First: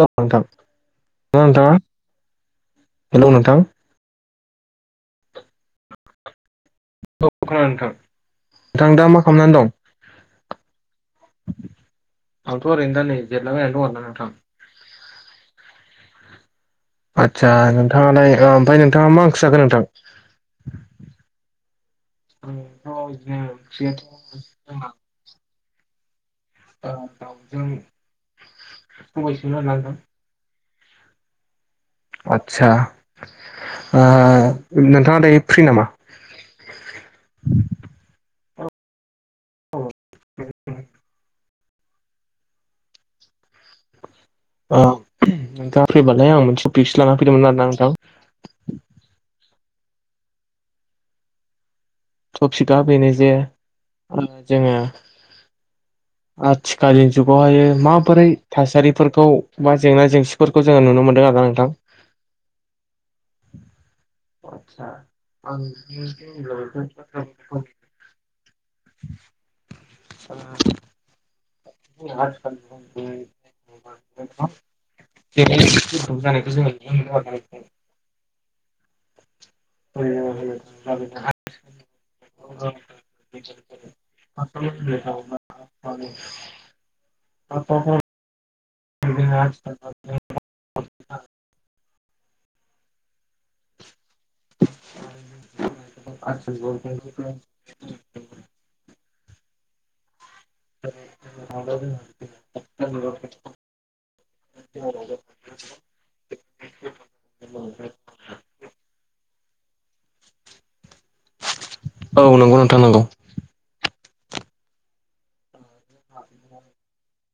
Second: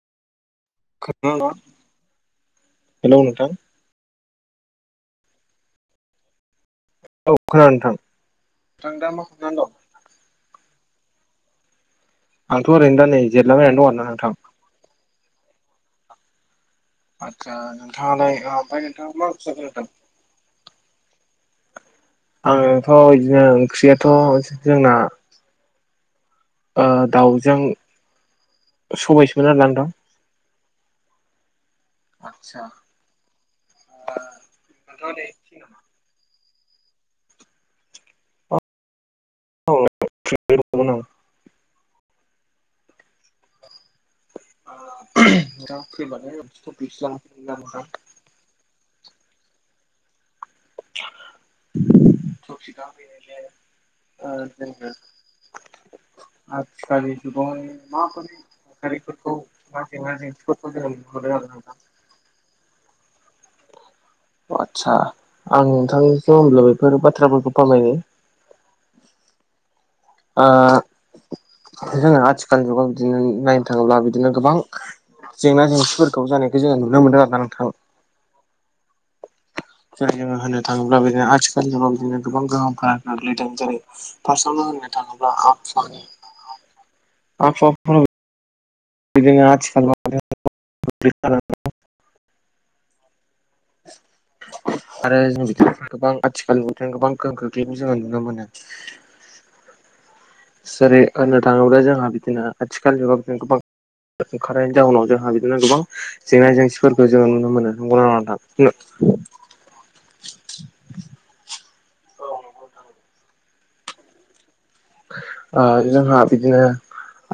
Hello नोंथां [inaudible] खोनादोंना? नोंथाङा हेलौ नोंथां। औ खोनादों नोंथां। नोंथां दा मा खालामनानै दं? आंथ' ओरैनो दा नै जिरायलाबायनानै दं आरोना नोंथां। आदसा नोंथाङा दायो ओ ओमफाय नोंथाङा मा ओंख्रि जाखो नोंथां? आंङोथ' इदिनो ओंख्रियाथ' जोंना ओ दाउजों सबायसोमोन आरोना नोंथां। आदसा ओ नोंथाङा दायो फ्रि नामा? औ [inaudible] औ नोंथाङा फ्रिबालाय आं मोनसे टफिक्स सो लानानै फैदोंमोन आरोना नोंथां। टपिकआ बेनो जे जोङो आथिखालनि जुगावहायो माबोरै थासारिफोरखौ बा जेंना जेंसि फोरखौ जोङो नुनो मोन्दों आरोना नोंथां। अ आदसा आं नोंथांनिथ' होमब्ला बेफोर बाथ्राफोरखौ फोरमायनि आ जोंङो आथिखालनि जुगाव बिदिनो नायनो थाङोब्ला बिदिनो गोबां जेंना जेंसिफोरखौ जानायखौ जोङो नुनो मोनदों आरो ना नोंथां। जैरै जोङो होननो थाङोब्ला बिदिनो आथिखालनि बिदिनो गोबां गोहोमफोरा गोग्लैदों जेरै फार्ष्टावनो होननो थांङोबोला [unintelligible] बिदिनो आथिखालाव [inaudible] आरो जों बिदिनो गोबां औ आथिखालनि [inaudible] गोबां गो बेनो जोङो नुनो मोनो जेरै होननो थाङोब्ला जोंहा बिदिनो आथिखाल जुगाव बिदिनो गोबां ओंखारनायनि जाहोनाव जोंहा बिदिनो गोबां जेंना जेंसिफोरखो जोङो नुनो मोनो नंगौ ना नङा नोंथां? औ नोंगौ नोंथां नोंगौ। ओ जोंहा बिदिनो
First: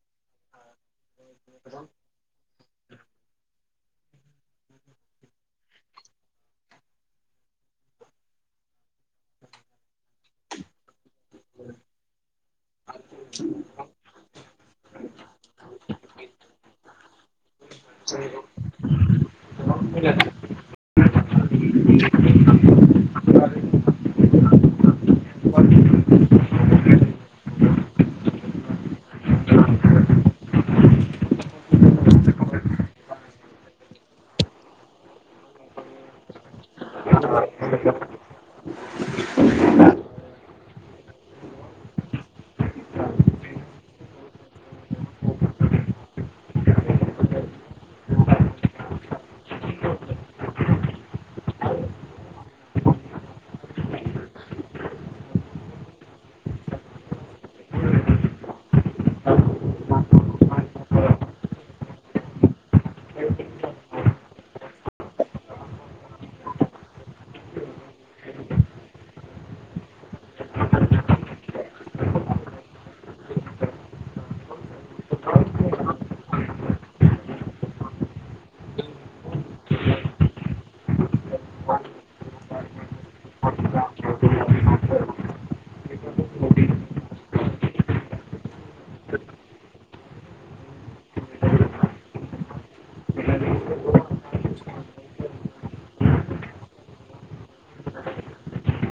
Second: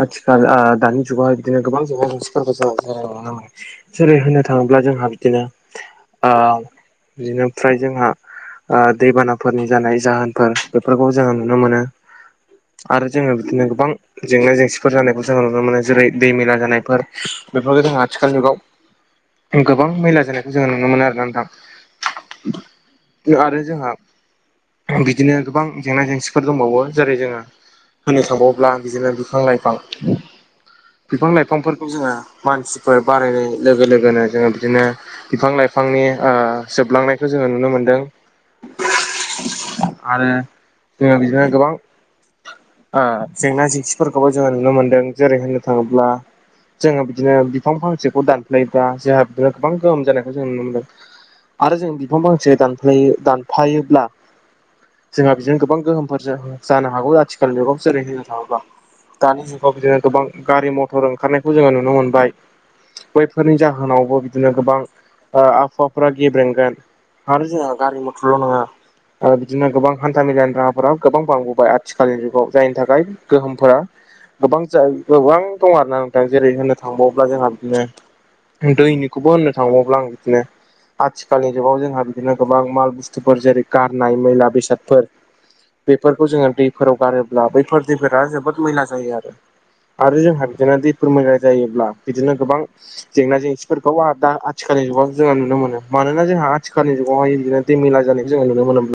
आथिखाल आ दानि जुगावहाय बिदिनो गोबां जेंना जेंसि [inaudible] जेरै होननो थाङोब्ला जोंहा बिदिनो ओ बिदिनोफ्राय जोंहा ओ दैबानाफोरनि जानाय जाहोनफोर बेफोरखौबो जोङो नुनो मोनो। आरो जोङो बिदिनो गोबां जेंना जेंसिफोर जानायखौ जोङो नुनो मोनो जेरै दै मैला जानायफोर बेफोरखौ जों आथिखाल जुगाव गोबां मैला जानाय जोङो नुनो मोनो आरोना नोंथां आरो जोंहा बिदिनो गोबां जेंना जेंसिफोर दंबावो जेरै जोङो होननो थांबावोब्ला बिदिनो बिफां लाइफां बिफां लाइफांफोरखौ जोङो मानसिफोर बारायनाय लोगो लोगोनो जोङो बिदिनो बिफां लाइफांनि ओ जोबलांनायखो जोङो नुनो मोनदों। [inaudible] आरो जोङो बिदिनो गोबां ओ जेंना जेंसिफोरखौबो जोङो नुनो मोनदों जेरै होननो थाङोब्ला जोङो बिदिनो बिफां फांसेखौ दानफ्लायोब्ला जोंहा गोबां गोहोम जानायखौ जों नुनो मोनो। आरो जों बिफां फांसे दानफायोब्ला जोंहा बिदिनो गोबां गोहोमफोर जानो हागौ आथिखाल जुगाव जेरै होननो थाङोब्ला दानि जुगाव बिदिनो गोबां गारि मथर ओंखारनायखौ जोङो नुनो मोनबाय। बैफोरनि जाहोनावबो बिदिनो गोबां ओ आबहावाफ्रा गेब्रेंगोन आरो जोंहा गारि मथरल' नङा ओ बिदिनो गोबां हान्था मेलानि राहाफोरा गोबां बांबोबाय आ आथिखालनि जुगाव जायनि थाखाय गोहोमफोरा गोबां दं आरो ना नोंथां। जेरै होनो थांबावोब्ला जोंहा बिदिनो दैनिखौबो होननो थांबाव्ला आं बिदिनो आथिखालनि जुगाव जोंहा बिदिनो गोबां माल बुस्थुफोर जेरै गारनाय मैला बेसादफोर बेफोरखौ जोङो दैफोराव गारोब्ला बैफोर दैफोरा जोबोद मैला जायो आरो। आरो जोंहा बिदिनो दैफोर मैला जायोब्ला बिदिनो गोबां जेंना जेंसिफोरखौ आरदा आथिखालनि जुगाव जोङो नुनो मोनो मानोना जोंहा आथिखालनि जुगावहाय इदिनो दै मैला जानायखो जों नुनो मोनो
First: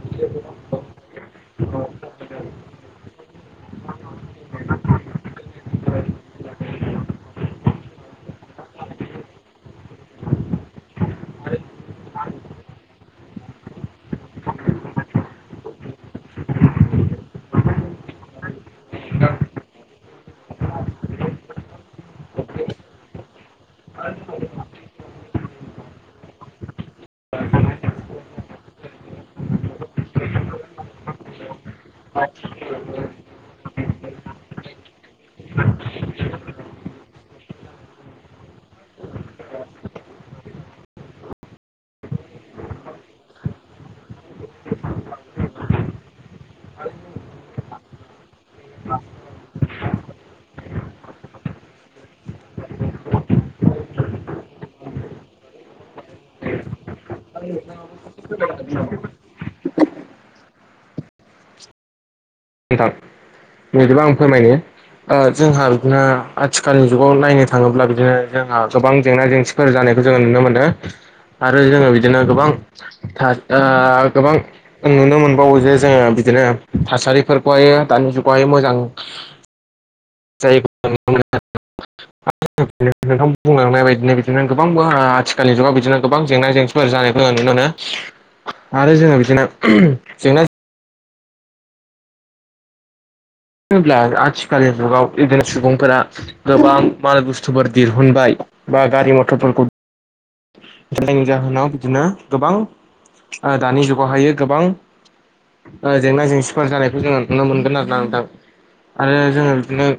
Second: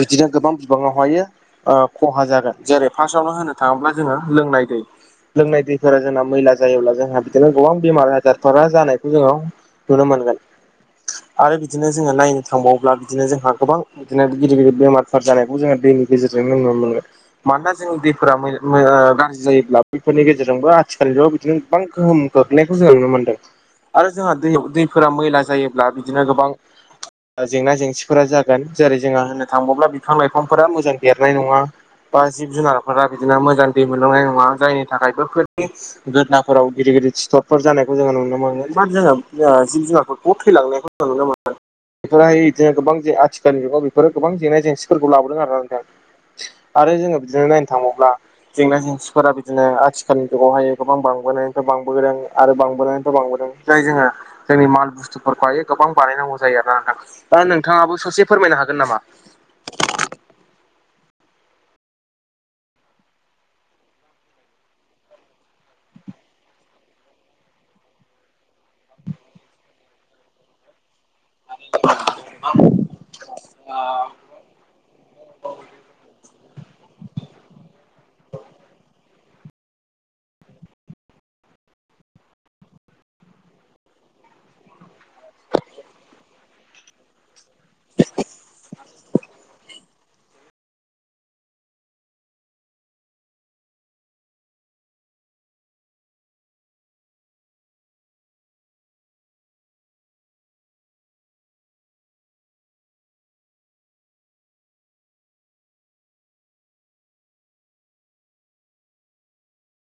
बिदिनो गोबां बिबाङावहायो ओ खहा जागोन जेरै फार्स्टावनो होनो थाङोब्ला जोङो लोंनाय दै लोंनाय दैफोरा जोंना मैला जायोब्ला जोंहा बिदिनो गोबां बेमार आजारफोरा जानायखौ जोङो नुनो मोनगोन। आरो बिदिनो जोङो नायनो थांबावोब्ला बिदिनो जोंहा गोबां बिदिनो गिदिर गिदिर बेमारफोर जानायखौ जोङो दैनि गेजेरजों नुनो मोनगोन। मानोना जोंनि दैफोरा मैल ओ नोंथां गाज्रि जायोब्ला बैफोरनि गेजेरजोंबो आथिखालनि जुगाव बिदिनो गोबां गोहोम गोग्लैनायखौ जोङो नुनो मोनदों। आरो जोंहा दैयाव दैफोरा मैला जायोब्ला बिदिनो गोबां जेंना जेंसिफोरा जागोन जेरै जोंहा होननो थांबाव्ला बिफां लाइफांफोरा मोजां देरनाय नङा। बा जिब जुनारफोरा बिदिनो मोजां दै मोनलांनाय नङा जायनि थाखाय बेफोरनि गोदनाफोराव गिदिर गिदिर सिथरफोर जानायखौ जोङो नुनो मोगोन बा जोङो जिब जुनारफोरखौ थैलांनायखौ जों नुनो मोनगोन ओमफ्राय बिदिनो गोबां आथिखालाव जानि जुगाव बेफोरो गोबां जेंना जेंसिफोरखौ लाबोदों आरो ना नोंथां आरो जोङो [unintelligible] नायनो थाङोबावब्ला जेंना जेंसिफोरा बिदिनो आथिखालनि जुगावहाय गोबां बांबोनायनि फ्राय बांबोदों आरो बांबोनायनिथ' बांबोदों जाय जोङो जोंनि माल बुस्थुफोरखौहायो गोबां बानायनांगौ जायो आरो ना नोंथां दा नोंथाङाबो सासे फोरमायनो हागोन नामा? नोंथां बिदिबा आं फोरमायनो ओ जोंहा बिदिनो आथिखालनि जुगाव नायनो थाङोब्ला बिदिनो जोंहा गोबां जेंना जेंसिफोर जानायखौ जोङो नुनो मोनदों आरो जोङो बिदिनो गोबां ओ गोबां नुनो मोनबावो जे जोङो बिदिनो थासारिफोर [unintelligible] दानि जुगाव हाय मोजां जाय [inaudible] नोंथां बुंलांनाय बायदिनो बिदिनो गोबां बो आथिखालनि जुगाव बिदिनो गोबां जेंना जें फोर जानायखौ ज नुनो मोनो आरो जोङो बिदिनो जेंना होनब्ला आथिखालनि जुगाव बिदिनो सुबुंफोरा गोबां माल बुस्थुफोर दिहुनबाय बा गारि मथरफोरखौ जायनि जाहोनाव बिदिनो गोबां ओ दानि जुगावहायो गोबां ओ जेंना जेंसि फोर जानायखौ जोङो नुनो मोनगोन आरो ना नोंथां आरो जोङो बिदिनो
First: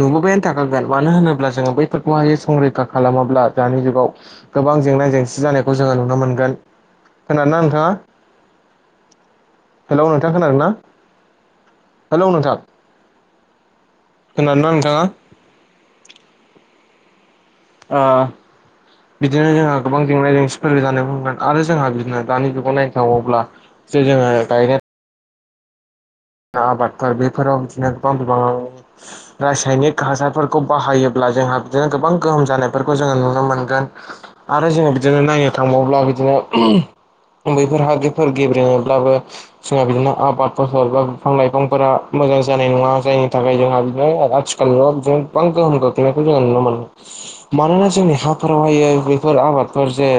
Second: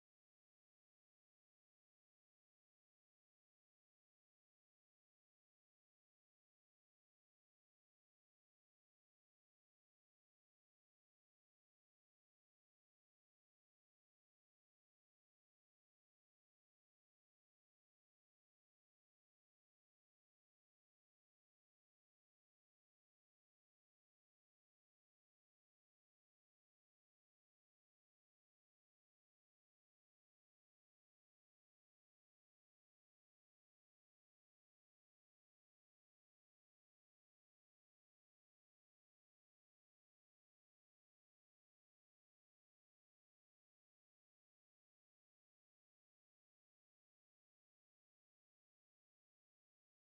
नुबोबायानो थाखागोन मानो होनोब्ला जोङो बैफोरखौहायो संरैखा खालामाब्ला दानि जुगाव गोबां जेंना जेंसि जानायखौ जोङो नुनो मोनगोन। खोनादोंना नोंथाङा? हेलौ नोंथां खोनादों ना? हेलौ नोंथां खोनादोंना नोंथांङा? ओ बिदिनो जोंहा गोबां जेंना जेंसिफोर जानाय बुंगोन आरो जोंहा बिदिनो दानि जुगाव नायनो थाङोबावब्ला जेरै जोंङो [unintelligible] ना आबादफोर बेफोराव बिदिनो गोबां बिबांङाव रासायनिक हासारफोरखौ बाहायोब्ला जोंहा बिदिनो गोबां गोहोम जानायफोरखौ जोङो नुनो मोनगोन आरो जोङो बिदिनो नायनो थांबाव्ला बिदिनो बैफोर हादिफोर गेब्रेङनोब्लाबो जोंहा बिदिनो आबाद फसल ए बा बिफां लाइफांफोरा मोजां जानाय नङा जायनि थाखाय जोंहा बिनो आथिखालल' बिदिनो बां गोहोम गोहोम गोग्लैनायखौ जों नुनो मोनो मानोना जोंनि हाफोरावहाय बेफोर आबादफोर जे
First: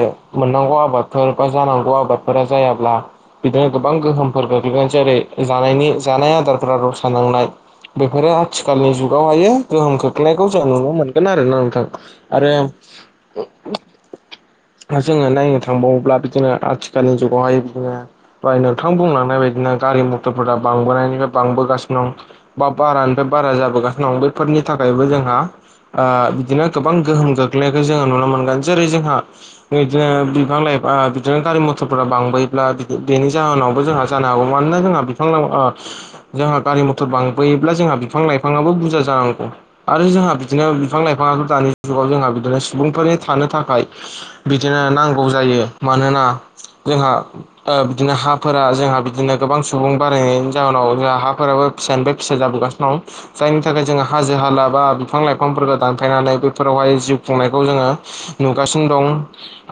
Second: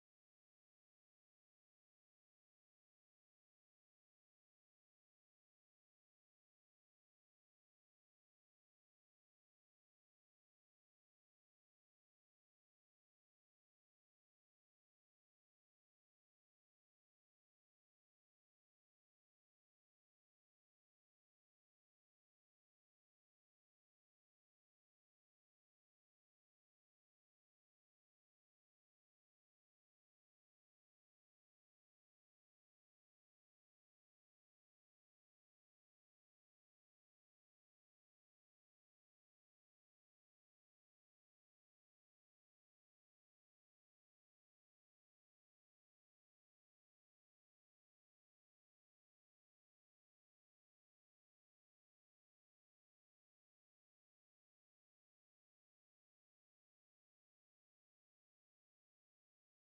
मोननांगौ आबाद फोर बा जानांगौ आबादफोरा जायाब्ला बिदिनो गोबां गोहोमफोर गोग्लैगोन जेरै जानायनि जानाय आदारफोरा रसा नांनाय बेफोरो आथिखालनि जुगावहायो गोहोम खोख्लैनायखौ जों नुनो मोनगोन आरोना नोंथां आरो [unintelligible] जोङो नायनो थांबावोब्ला बिदिनो आथिखालनि जुगावहाय बिदिनो बाय नोंथां बुंलांनाय बायदिना गारि मटरफोरा बांबोनायनिफ्राय बांबोगासिनो दं बा बारानिफ्राय बारा जाबोगासिनो दं बेफोरनि थाखायबो जोंहा आ बिदिनो गोबां गोहोम गोग्लैनायखौ जोङो नुनो मोनगोन जेरै जोंहा बिदिनो बिफां लाइफां बिदिनो गारि मथरफोरा बांबोब्ला बेनि जाहोनावबो जोंहा जानो हागौ मानोना जोंहा बिफां लाय आ जोंहा गारि मटर बांबोयोब्ला जोंहा बिफां लाइफाङाबो बुरजा जानांगौ आरो जोंहा बिदिनो बिफां लाइफाङाथ दानि जुगाव जोंहा बिदिनो सुबुंफोरनि थानो थाखाय बिदिनो नांगौ जायो मानोना जोंहा आ बिदिनो हाफोरा जोंहा बिदिनो गोबां सुबुं बारायनायनि जाहोनाव जोंहा हाफोराबो फिसानिफ्राय फिसा जाबोगासिनो दं जायनि थाखाय जोङो हाजो हाला बा बिफां लाइफांफोरखौ दानफायनानै बैफोरावहाय जिउ खुंनायखौ जोङो। नुगासिनो दं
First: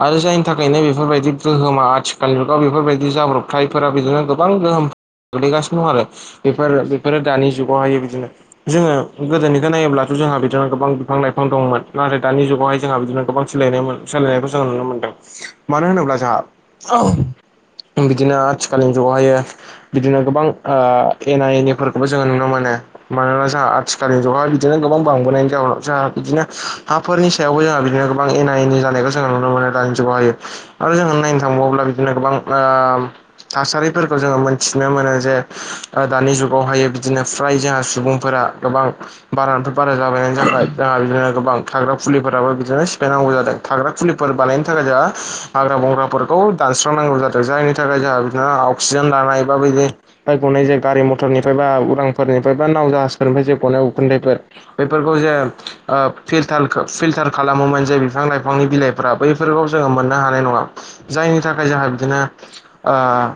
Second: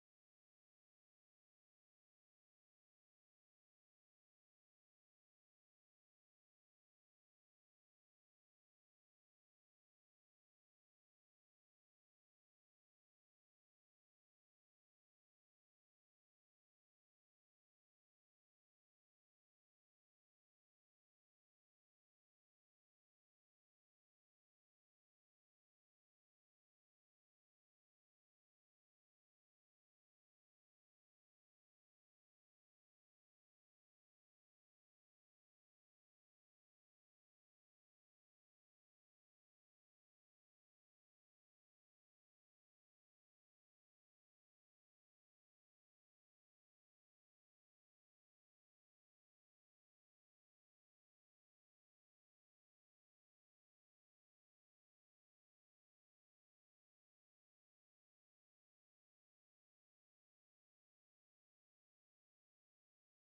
आरो जायनि थाखायनो बेफोरबायदि गोहोमा आथिखाल जुगाव बेफोरबायदि जाब्रबथायफोरा बिदिनो गोबां गोहोम गोग्लैगासिनो दं आरो बेफोरो बेफोरो दानि जुगावहाय बिदिनो जोङो गोदोनिखौ नायोब्लाथ' जोंहा बिदिनो गोबां बिफां लाइफां दंमोन नाथाय दानि जुगावहाय जोंहा बिदिनो गोबां सोलायदोंमोन सोलायनायखौ जों नुनो मोनदों मानो होनोब्ला जोंहा [unintelligible] बिदिनो आथिखालनि ज'हायो बिदिनो गोबां ओ एना एनिफोरखौबो जोङो नुनो मोनो मानोना जोंहा आथिखालनि जुगावहाय बिदिनो गोबां बांबोनायनि जाहनाव जोंहा बिदिनो हा फोरनि सायावबो जोंहा बिदिनो गोबां एनि जानायखौ जोङो नुनो मोनो दानि जुगाव हायो। आरो जोङो नायनो थांबावोब्ला बिदिनो ओ गोबां थासारिफोरखौ जोङो मोन मिथिनो मोनो जे दानि जुगावहाय बिदिनो फ्राय सुबुंफोरा गोबां बारानिफ्राय बारा जाबायनायनि थाखाय जोंहा बिदिनो गोबां थाग्रा फुलिफोराबो बिदिनो सिफायनांगौ जादों। थाग्रा खुलिफोर बानायनो थाखाय जोंहा हाग्रा बंग्राफोरखौ दानस्रांनांगौ जादों। जायनि थाखाय जोंहा बिदिनो आ अक्सिजेन लानाय बा बैदि फ्राय गनाय जे गारि मथरनिफ्राय बा उदांफोरनिफ्राय बा नाव जाहाजफोरनिफ्राय जे गनाय उखुन्दैफोर बेफोरखौ जे ओ फिल्टार फिल्टार खालामोमोन जे बिफां लाइफांनि बिलाइ फोरा बैफोरखौ जोङो मोननो हानाय नङा जायनि थाखाय जोंहा बिदिनो ओ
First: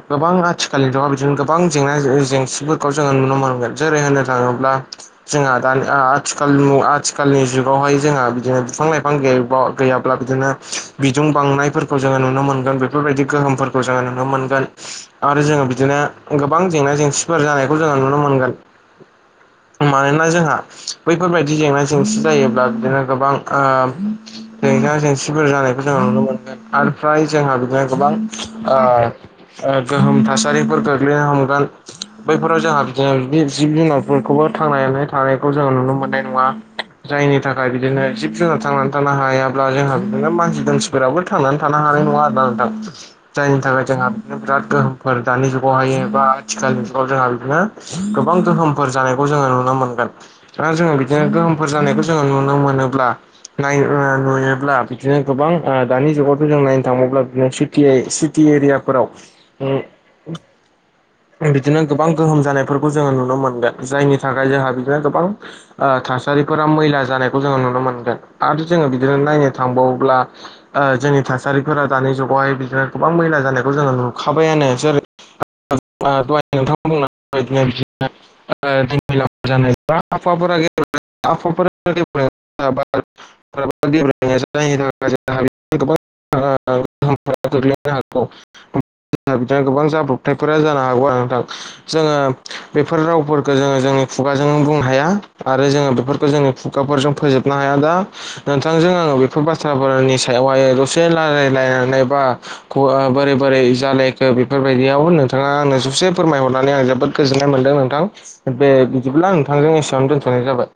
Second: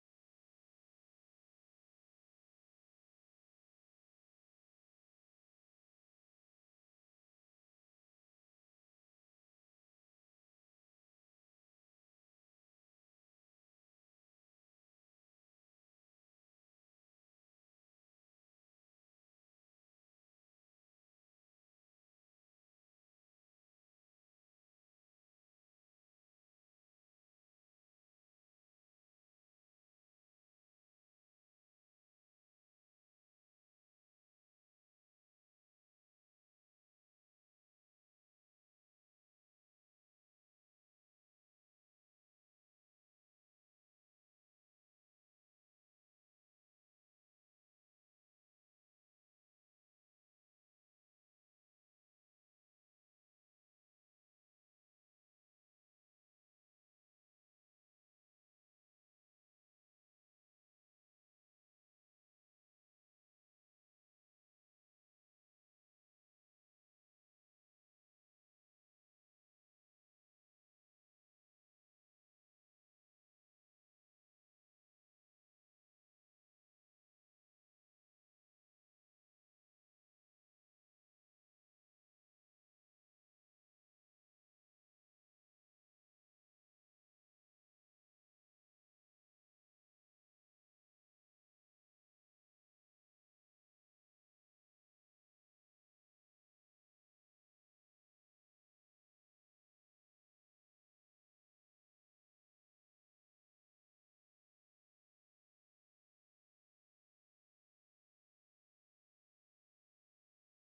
गोबां आथि आथिखालाव बिदिनो गोबां जेंना जेंसिफोरखौ जोङो नुनो मोनगोन। जेरै होननो थाङोब्ला जोंहा दानि आ आथिखाल मु आथिखालनि जुगावहाय जोंहा बिदिनो बिफां लाइफां गैबाव गैयाब्ला बिदिनो बिदुं बांनायफोरखौ जोङो नुनो मोनगोन बेफोरबायदि गोहोमफोरखौ जोङो नुनो मोनगोन। आरो जोङो बिदिनो गोबां जेंना जेंसिफोर जानायखौ जोङो नुनो मोनगोन। मानोना जोंहा बैफोरबायदि जेंना जेंसि जायोब्ला बिदिनो गोबां ओ जेंना जेंसिफोर जानायखौ जोंङो नुनो मोनगोन आमफ्राय जोंहा बिदिनो गोबां ओ ओ गोहोम थासारिफोर गोग्लैनो हमगोन। बैफोराव जोंहा बिदिनो बि जिब जुनारफोरखौबो थांनानै थानायखौ जोङो नुनो मोननाय नङा। जायनि थाखाय बिदिनो जिब जुनार थांनानै थानो हायाब्ला जोंहा बिदिनो मानसि दुमसि फोराबो थांनानै थानो हानाय नङा आरोना नोंथां। जायनि थाखाय जोंहा बिनो बिराद गोहोम फोर दानि जुगावहायो बा आथिखालनि जुगाव जोंहा बिदिनो गोबां गोहोमफोर जानायखौ जोङो नुनो मोनगोन। आरो जोङो बिदिनो गोहोमफोर जानायखौ जोङो नुनो मोनोब्ला नाय ओ नुयोब्ला बिदिनो गोबां ओ दानि जुगावथ' जों नायनो थांबावब्ला बिदिनो सित ति सिति एरियाफोराव उम बिदिनो गोबां गोहोम जानायफोरखौ जोङो नुनो मोनगोन। जायनि थाखाय जोंहा बिदिनो गोबां ओ थासारिफोरा मैला जानायखौ जोङो नुनो मोनगोन आरो जोङो बिदिनो नायनो थांबावोब्ला ओ जोंनि थासारिफोरा दानि जुगावहाय बिदिनो गोबां मैला जानायखौ जोङो नुखाबायानो। जेरै [inaudible] दहाय नोंथाङा बुंलांनाय बायदिनो [inaudible] [inaudible] [inaudible] दा गोबां जाब्रथाय फोरा जानो हागौ आरो नोंथां। जोङो बेफोर रावफोरखौ जोङो जोंनि खुगाजों बुंनो हाया आरो जोङो बेफोरखौ जों खुगाफोरजों फोजोबनो हाया दा। नोंथांजों आङो बेफोर बाथ्राफोरनि सायावहाय दसे लारायनानै बा [unintelligible] बेफोरबायदियाव नोंथाङा आंनो ससे फोरमायहरनानै आं जोबोद गोजोननाय मोन्दों नोंथां। बे बिदिब्ला आं नोंथांजों एसेयावनो दोनथ'नाय जाबाय।